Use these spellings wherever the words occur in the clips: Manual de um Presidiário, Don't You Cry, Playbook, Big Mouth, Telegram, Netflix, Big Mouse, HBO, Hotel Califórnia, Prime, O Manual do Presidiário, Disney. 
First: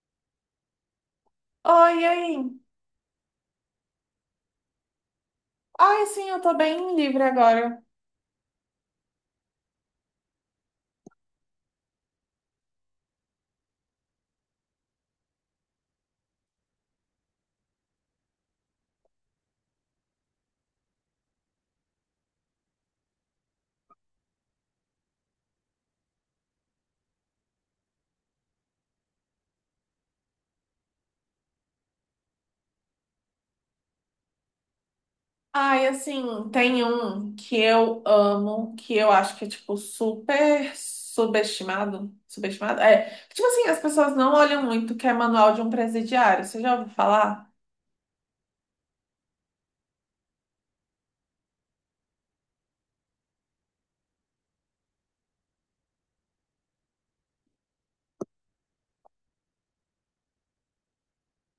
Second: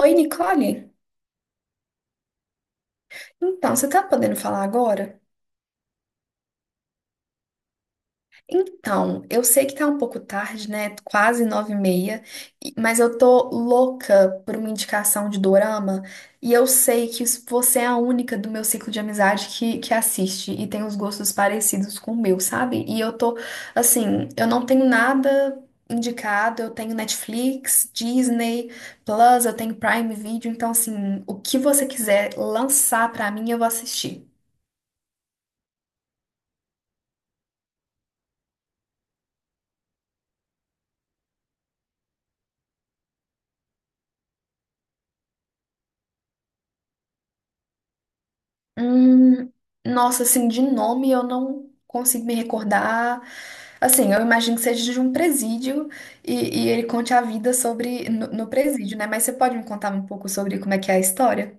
Oi, Nicole. Oi, e aí? Então, você tá podendo falar agora? Ai, sim, eu tô bem livre agora. Então, eu sei que tá um pouco tarde, né? Quase 9h30, mas eu tô louca por uma indicação de dorama e eu sei que você é a única do meu ciclo de amizade que assiste e tem os gostos parecidos com o meu, sabe? E assim, eu não tenho nada indicado. Eu tenho Netflix, Disney, Plus, eu tenho Prime Video, então, assim, o que você quiser lançar pra mim, eu vou assistir. Ai, assim, tem um que eu amo, que eu acho que é, tipo, super subestimado. Subestimado? É. Tipo assim, as pessoas não olham muito, que é Manual de um Presidiário. Você já ouviu falar? Hum, nossa, assim, de nome eu não consigo me recordar. Assim, eu imagino que seja de um presídio e ele conte a vida sobre no presídio, né? Mas você pode me contar um pouco sobre como é que é a história?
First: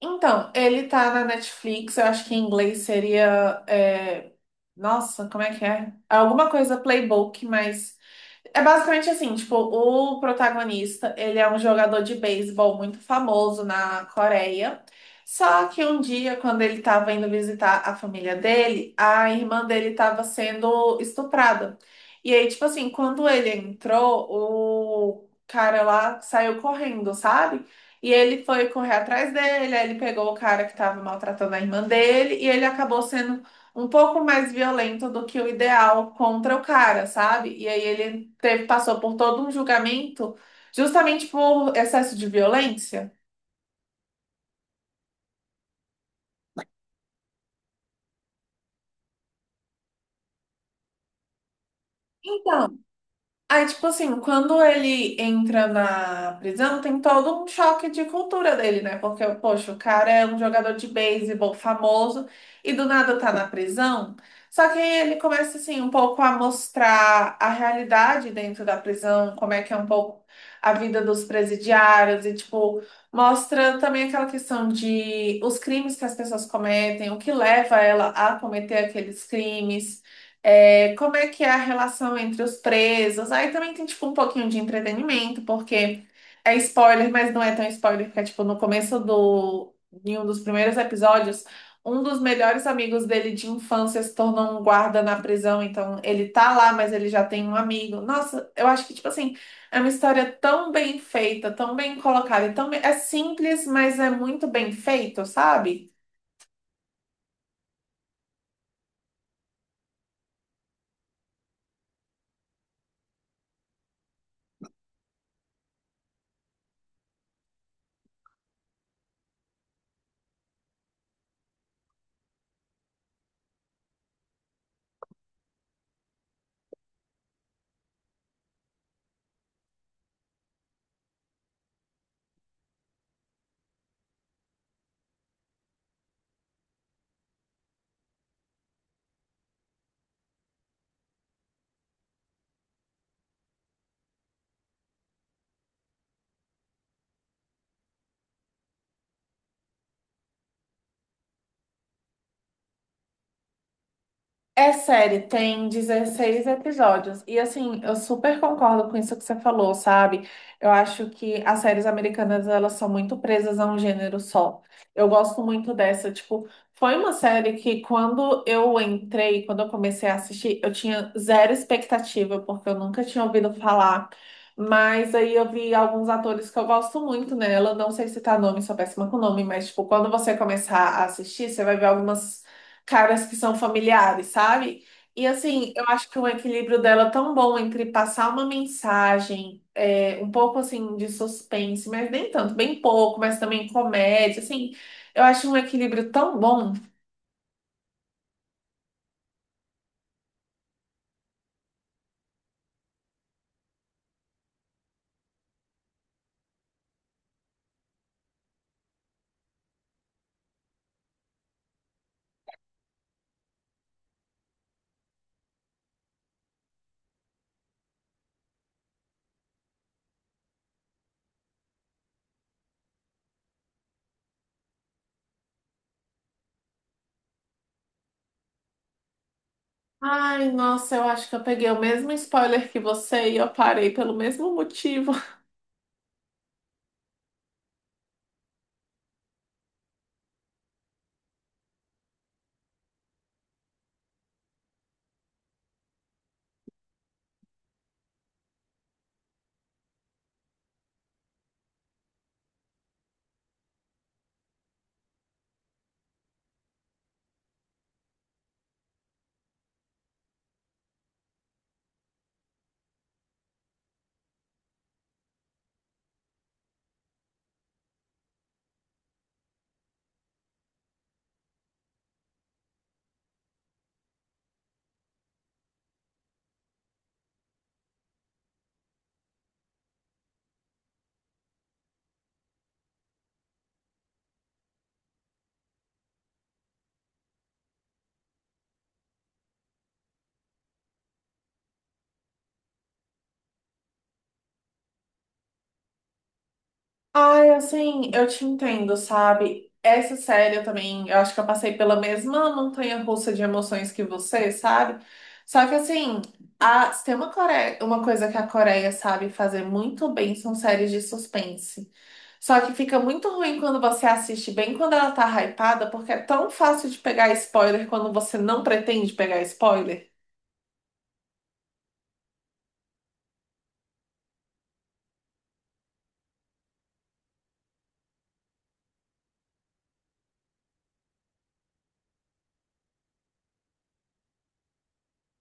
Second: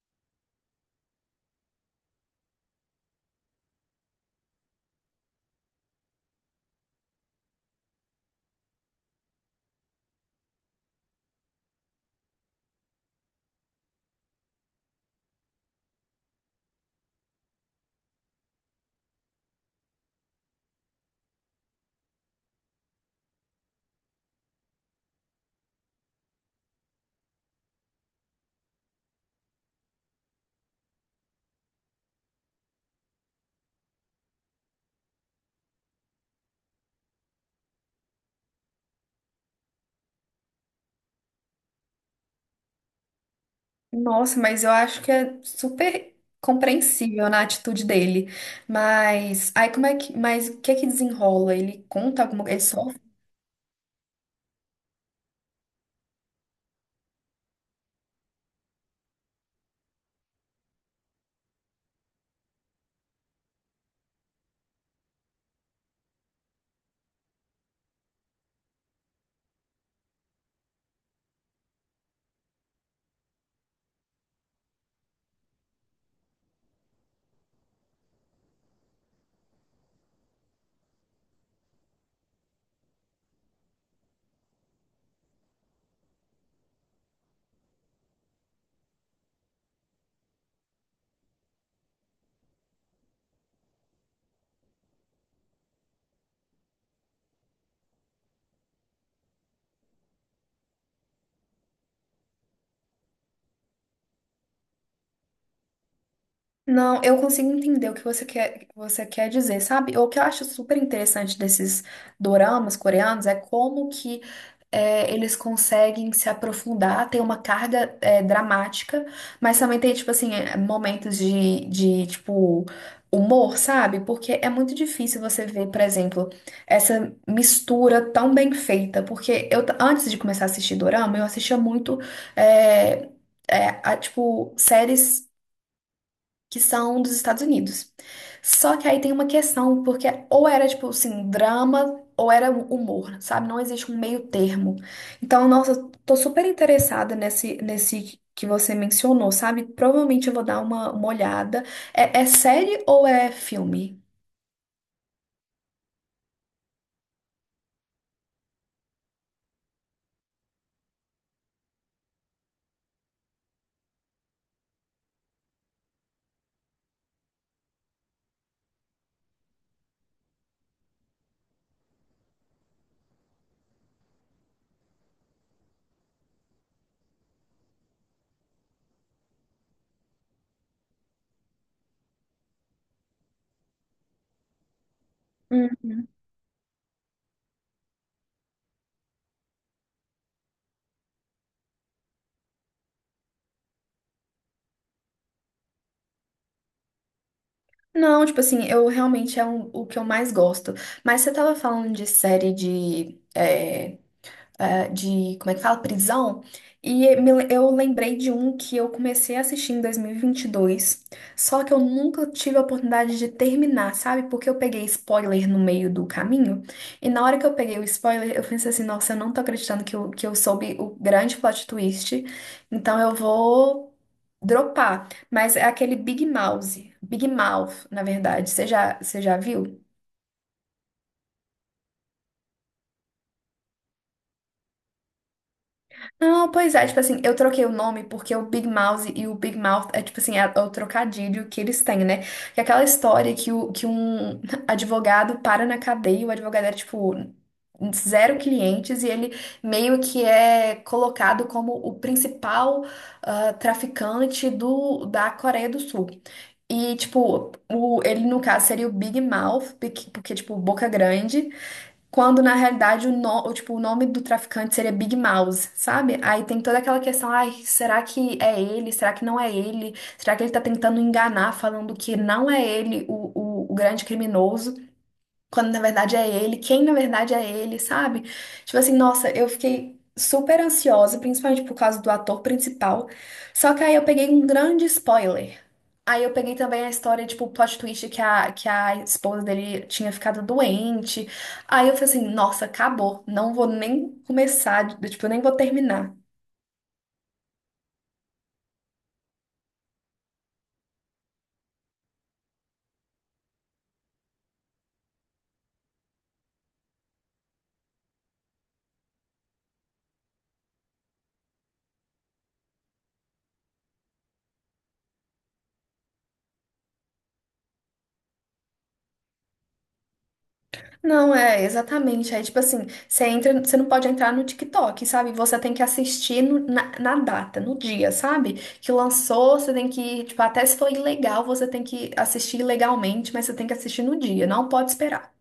Então, ele tá na Netflix, eu acho que em inglês seria. Nossa, como é que é? É alguma coisa Playbook, mas é basicamente assim, tipo, o protagonista, ele é um jogador de beisebol muito famoso na Coreia. Só que um dia, quando ele estava indo visitar a família dele, a irmã dele estava sendo estuprada. E aí, tipo assim, quando ele entrou, o cara lá saiu correndo, sabe? E ele foi correr atrás dele, aí ele pegou o cara que estava maltratando a irmã dele e ele acabou sendo um pouco mais violento do que o ideal contra o cara, sabe? E aí ele teve, passou por todo um julgamento justamente por excesso de violência. Nossa, mas eu acho que é super compreensível na atitude dele. Mas aí mas o que é que desenrola? Ele conta alguma, ele Então, só... aí, tipo assim, quando ele entra na prisão, tem todo um choque de cultura dele, né? Porque, poxa, o cara é um jogador de beisebol famoso e do nada tá na prisão. Só que aí ele começa, assim, um pouco a mostrar a realidade dentro da prisão, como é que é um pouco a vida dos presidiários e, tipo, mostra também aquela questão de os crimes que as pessoas cometem, o que leva ela a cometer aqueles crimes. É, como é que é a relação entre os presos? Aí também tem, tipo, um pouquinho de entretenimento, porque é spoiler, mas não é tão spoiler, porque, é, tipo, no começo do, em um dos primeiros episódios, um dos melhores amigos dele de infância se tornou um guarda na prisão, então ele tá lá, mas ele já tem um amigo. Nossa, eu acho que, tipo assim, é uma história tão bem feita, tão bem colocada, e tão é simples, mas é muito bem feito, sabe? Não, eu consigo entender o que você quer dizer, sabe? O que eu acho super interessante desses doramas coreanos é como que eles conseguem se aprofundar, tem uma carga dramática, mas também tem, tipo assim, momentos tipo, humor, sabe? Porque é muito difícil você ver, por exemplo, essa mistura tão bem feita, porque antes de começar a assistir dorama, eu assistia muito, é, tipo, séries que são dos Estados Unidos. Só que aí tem uma questão, porque ou era tipo assim, drama ou era humor, sabe? Não existe um meio termo. Então, nossa, tô super interessada nesse que você mencionou, sabe? Provavelmente eu vou dar uma olhada. É série ou é filme? É série, tem 16 episódios. E assim, eu super concordo com isso que você falou, sabe? Eu acho que as séries americanas, elas são muito presas a um gênero só. Eu gosto muito dessa, tipo, foi uma série que quando eu entrei, quando eu comecei a assistir, eu tinha zero expectativa, porque eu nunca tinha ouvido falar. Mas aí eu vi alguns atores que eu gosto muito nela. Não sei citar nome, sou péssima com nome, mas tipo, quando você começar a assistir, você vai ver algumas caras que são familiares, sabe? E assim, eu Hum. acho que o equilíbrio dela é tão bom entre passar uma mensagem, um pouco assim de suspense, mas nem tanto, bem pouco, mas também comédia, assim, eu acho um equilíbrio tão bom. Não, tipo assim, eu realmente o que eu mais gosto. Mas você tava falando de série de, como é que fala? Prisão. E eu lembrei de um que eu comecei a assistir em 2022, só que eu nunca tive a oportunidade de terminar, sabe? Porque eu peguei spoiler no meio do caminho, e na hora que eu peguei o spoiler, eu pensei assim, nossa, eu não tô acreditando que eu soube o grande plot twist, então eu vou dropar. Mas é aquele Big Mouse, Big Mouth, na verdade. Você já viu? Ai, nossa, eu acho que eu peguei o mesmo spoiler que você e eu parei pelo mesmo motivo. Não, pois é, tipo assim, eu troquei o nome porque o Big Mouse e o Big Mouth é tipo assim, é o trocadilho que eles têm, né? Que é aquela história que um advogado para na cadeia, e o advogado era tipo zero clientes e ele meio que é colocado como o principal ah, traficante da Coreia do Sul. E, tipo, o, ele no caso seria o Big Mouth, porque, tipo, boca grande. Quando na realidade o, no- o, tipo, o nome do traficante seria Big Mouse, sabe? Aí tem toda aquela questão, ai, será que é ele? Será que não é ele? Será que ele tá tentando enganar, falando que não é ele o grande criminoso? Quando na verdade é ele, quem na verdade é ele, sabe? Tipo assim, nossa, eu fiquei super ansiosa, principalmente por causa do ator principal. Só que aí eu peguei um grande spoiler. Aí eu peguei também a história, tipo, o plot twist que a esposa dele tinha ficado doente. Aí eu falei assim, nossa, acabou. Não vou nem começar, tipo, eu nem vou terminar. Ai, assim, eu te entendo, sabe? Essa série eu também, eu acho que eu passei pela mesma montanha-russa de emoções que você, sabe? Só que assim, a, se tem uma, Core- uma coisa que a Coreia sabe fazer muito bem, são séries de suspense. Só que fica muito ruim quando você assiste bem quando ela tá hypada, porque é tão fácil de pegar spoiler quando você não pretende pegar spoiler. Não, é, exatamente. Aí, tipo assim, você entra, você não pode entrar no TikTok, sabe? Você tem que assistir na data, no dia, sabe? Que lançou, você tem que, tipo, até se for ilegal, você tem que assistir ilegalmente, mas você tem que assistir no dia, não pode esperar.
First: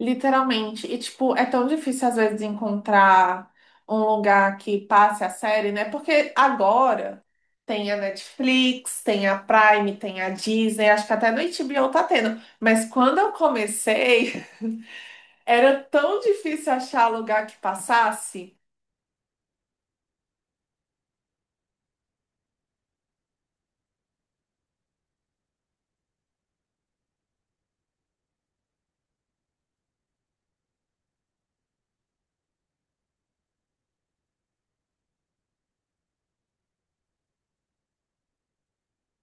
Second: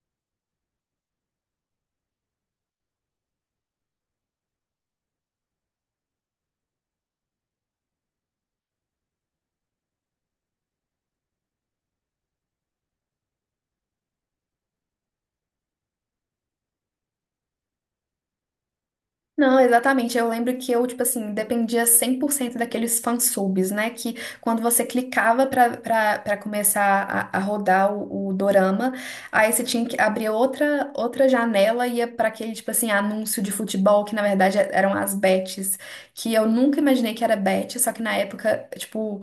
Literalmente. E, tipo, é tão difícil às vezes encontrar um lugar que passe a série, né? Porque agora tem a Netflix, tem a Prime, tem a Disney, acho que até no HBO tá tendo. Mas quando eu comecei, era tão difícil achar lugar que passasse. Não, exatamente. Eu lembro que eu, tipo assim, dependia 100% daqueles fansubs, né? Que quando você clicava pra começar a rodar o dorama, aí você tinha que abrir outra janela e ia pra aquele, tipo assim, anúncio de futebol, que na verdade eram as bets, que eu nunca imaginei que era bet, só que na época, tipo,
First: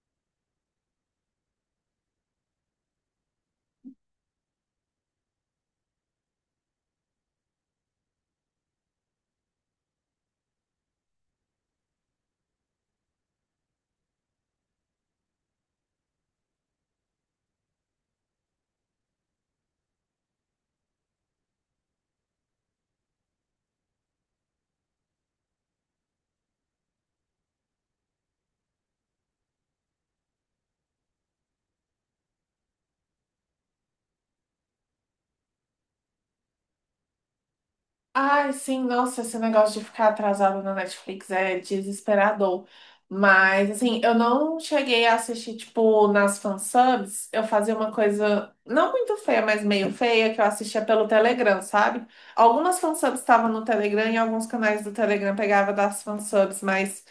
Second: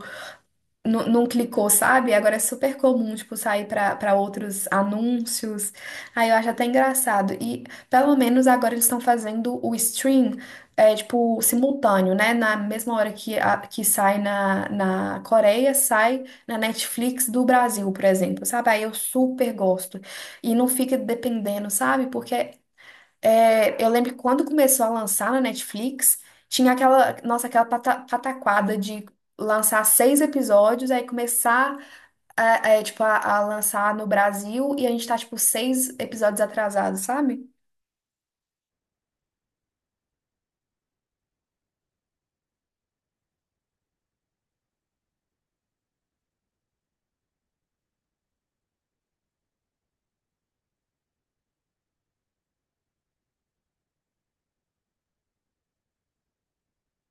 não clicou, sabe? Agora é super comum, tipo, sair para outros anúncios. Aí eu acho até engraçado. E pelo menos agora eles estão fazendo o stream, é, tipo, simultâneo, né? Na mesma hora que, que sai na Coreia, sai na Netflix do Brasil, por exemplo, sabe? Aí eu super gosto. E não fica dependendo, sabe? Porque eu lembro que quando começou a lançar na Netflix, tinha aquela, nossa, aquela pataquada de lançar seis episódios, aí começar a lançar no Brasil e a gente tá, tipo, 6 episódios atrasados, sabe? Ai, sim, nossa, esse negócio de ficar atrasado na Netflix é desesperador. Mas, assim, eu não cheguei a assistir, tipo, nas fansubs. Eu fazia uma coisa não muito feia, mas meio feia, que eu assistia pelo Telegram, sabe? Algumas fansubs estavam no Telegram e alguns canais do Telegram pegava das fansubs, mas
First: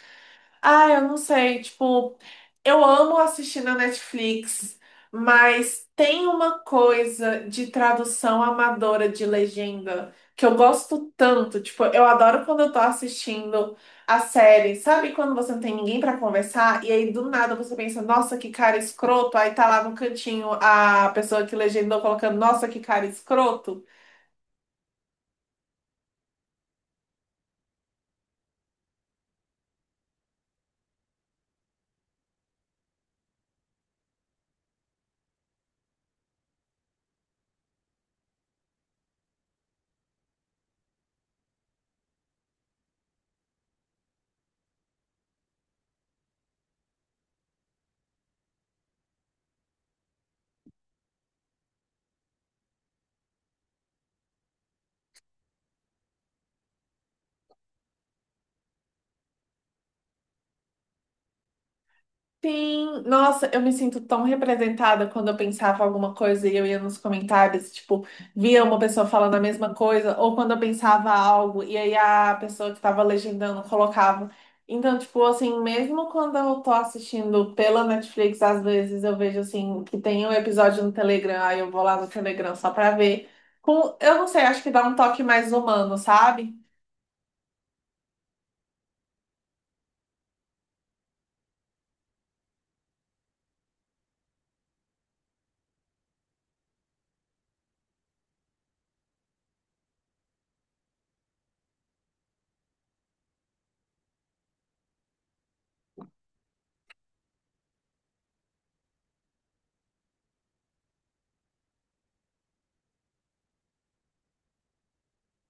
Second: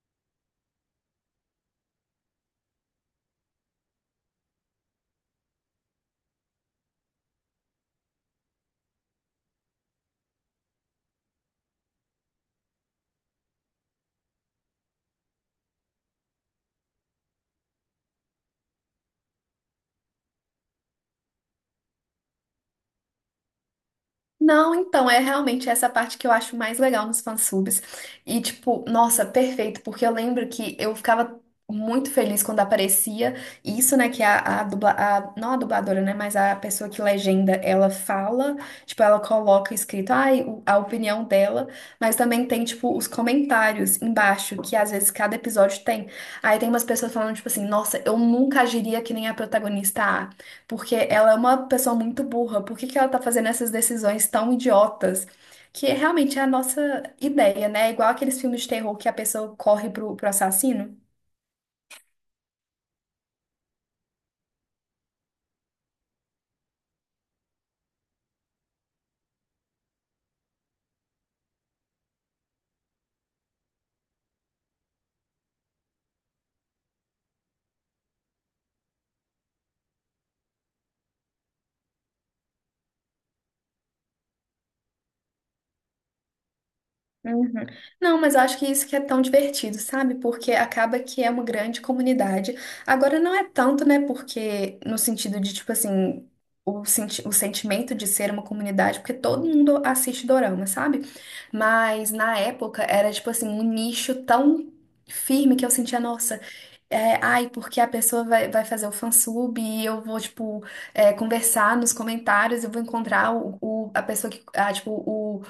ah, eu não sei, tipo, eu amo assistir na Netflix, mas tem uma coisa de tradução amadora de legenda que eu gosto tanto, tipo, eu adoro quando eu tô assistindo a série, sabe quando você não tem ninguém pra conversar e aí do nada você pensa, nossa, que cara escroto, aí tá lá no cantinho a pessoa que legendou colocando, nossa, que cara escroto. Não, então, é realmente essa parte que eu acho mais legal nos fansubs. E, tipo, nossa, perfeito, porque eu lembro que eu ficava muito feliz quando aparecia isso, né, que não a dubladora, né, mas a pessoa que legenda, ela fala, tipo, ela coloca escrito, ai, a opinião dela, mas também tem, tipo, os comentários embaixo, que às vezes cada episódio tem. Aí tem umas pessoas falando, tipo assim, nossa, eu nunca agiria que nem a protagonista A, porque ela é uma pessoa muito burra. Por que que ela tá fazendo essas decisões tão idiotas? Que é realmente é a nossa ideia, né? É igual aqueles filmes de terror que a pessoa corre pro assassino. Sim, nossa, eu me sinto tão representada quando eu pensava alguma coisa e eu ia nos comentários, tipo, via uma pessoa falando a mesma coisa, ou quando eu pensava algo e aí a pessoa que estava legendando colocava. Então, tipo, assim, mesmo quando eu tô assistindo pela Netflix, às vezes eu vejo, assim, que tem um episódio no Telegram, aí eu vou lá no Telegram só pra ver. Com, eu não sei, acho que dá um toque mais humano, sabe? Uhum. Não, mas eu acho que isso que é tão divertido, sabe? Porque acaba que é uma grande comunidade. Agora não é tanto, né? Porque no sentido de, tipo assim, senti o sentimento de ser uma comunidade, porque todo mundo assiste dorama, sabe? Mas na época era, tipo assim, um nicho tão firme que eu sentia, nossa, ai, porque a pessoa vai fazer o fansub e eu vou, tipo, conversar nos comentários, eu vou encontrar a pessoa que, ah, tipo, o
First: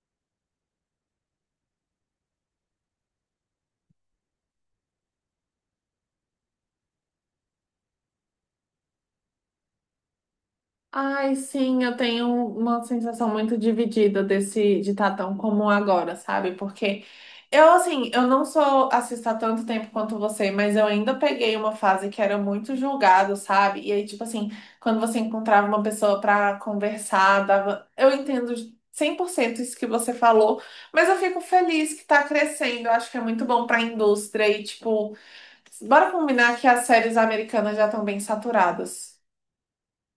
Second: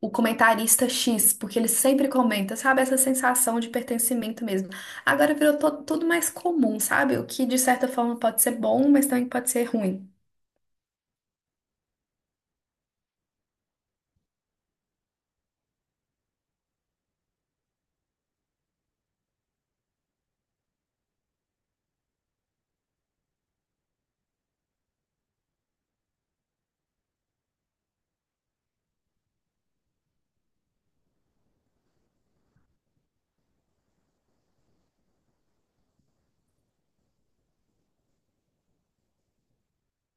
o comentarista X, porque ele sempre comenta, sabe? Essa sensação de pertencimento mesmo. Agora virou tudo mais comum, sabe? O que de certa forma pode ser bom, mas também pode ser ruim. Ai, sim, eu tenho uma sensação muito dividida desse de estar tão comum agora, sabe? Porque eu, assim, eu não sou assista há tanto tempo quanto você, mas eu ainda peguei uma fase que era muito julgado, sabe? E aí, tipo assim, quando você encontrava uma pessoa pra conversar, dava... Eu entendo 100% isso que você falou, mas eu fico feliz que tá crescendo. Eu acho que é muito bom pra indústria e, tipo, bora combinar que as séries americanas já estão bem saturadas.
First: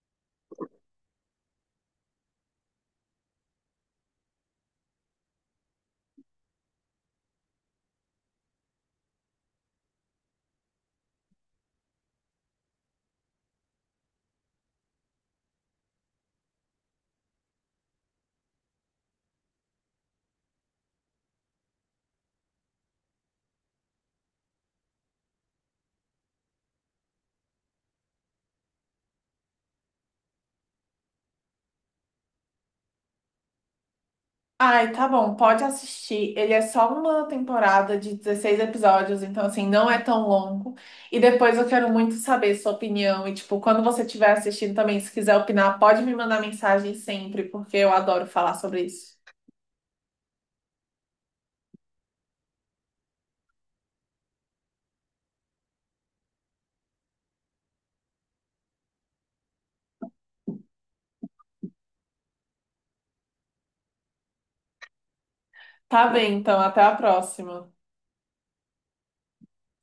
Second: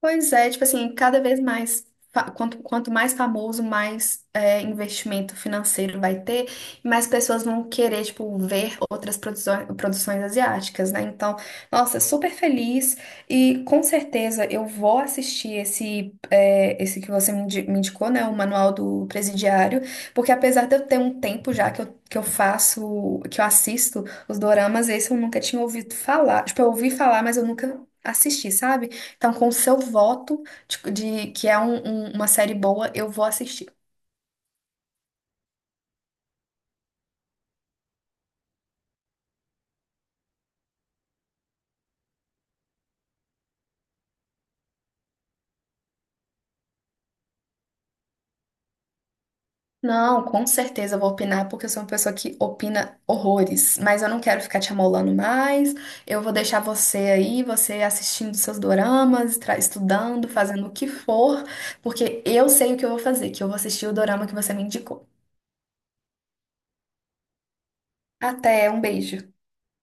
Pois é, tipo assim, cada vez mais, quanto mais famoso, mais investimento financeiro vai ter, e mais pessoas vão querer, tipo, ver outras produções, produções asiáticas, né? Então, nossa, super feliz e com certeza eu vou assistir esse que você me indicou, né? O Manual do Presidiário, porque apesar de eu ter um tempo já que que eu assisto os doramas, esse eu nunca tinha ouvido falar. Tipo, eu ouvi falar, mas eu nunca assisti, sabe? Então, com o seu voto de, de que é uma série boa, eu vou assistir. Ai, tá bom, pode assistir. Ele é só uma temporada de 16 episódios, então assim, não é tão longo. E depois eu quero muito saber sua opinião. E tipo, quando você estiver assistindo também, se quiser opinar, pode me mandar mensagem sempre, porque eu adoro falar sobre isso. Não, com certeza eu vou opinar, porque eu sou uma pessoa que opina horrores. Mas eu não quero ficar te amolando mais. Eu vou deixar você aí, você assistindo seus doramas, estudando, fazendo o que for, porque eu sei o que eu vou fazer, que eu vou assistir o dorama que você me indicou. Tá bem, então, até a próxima. Até, um beijo.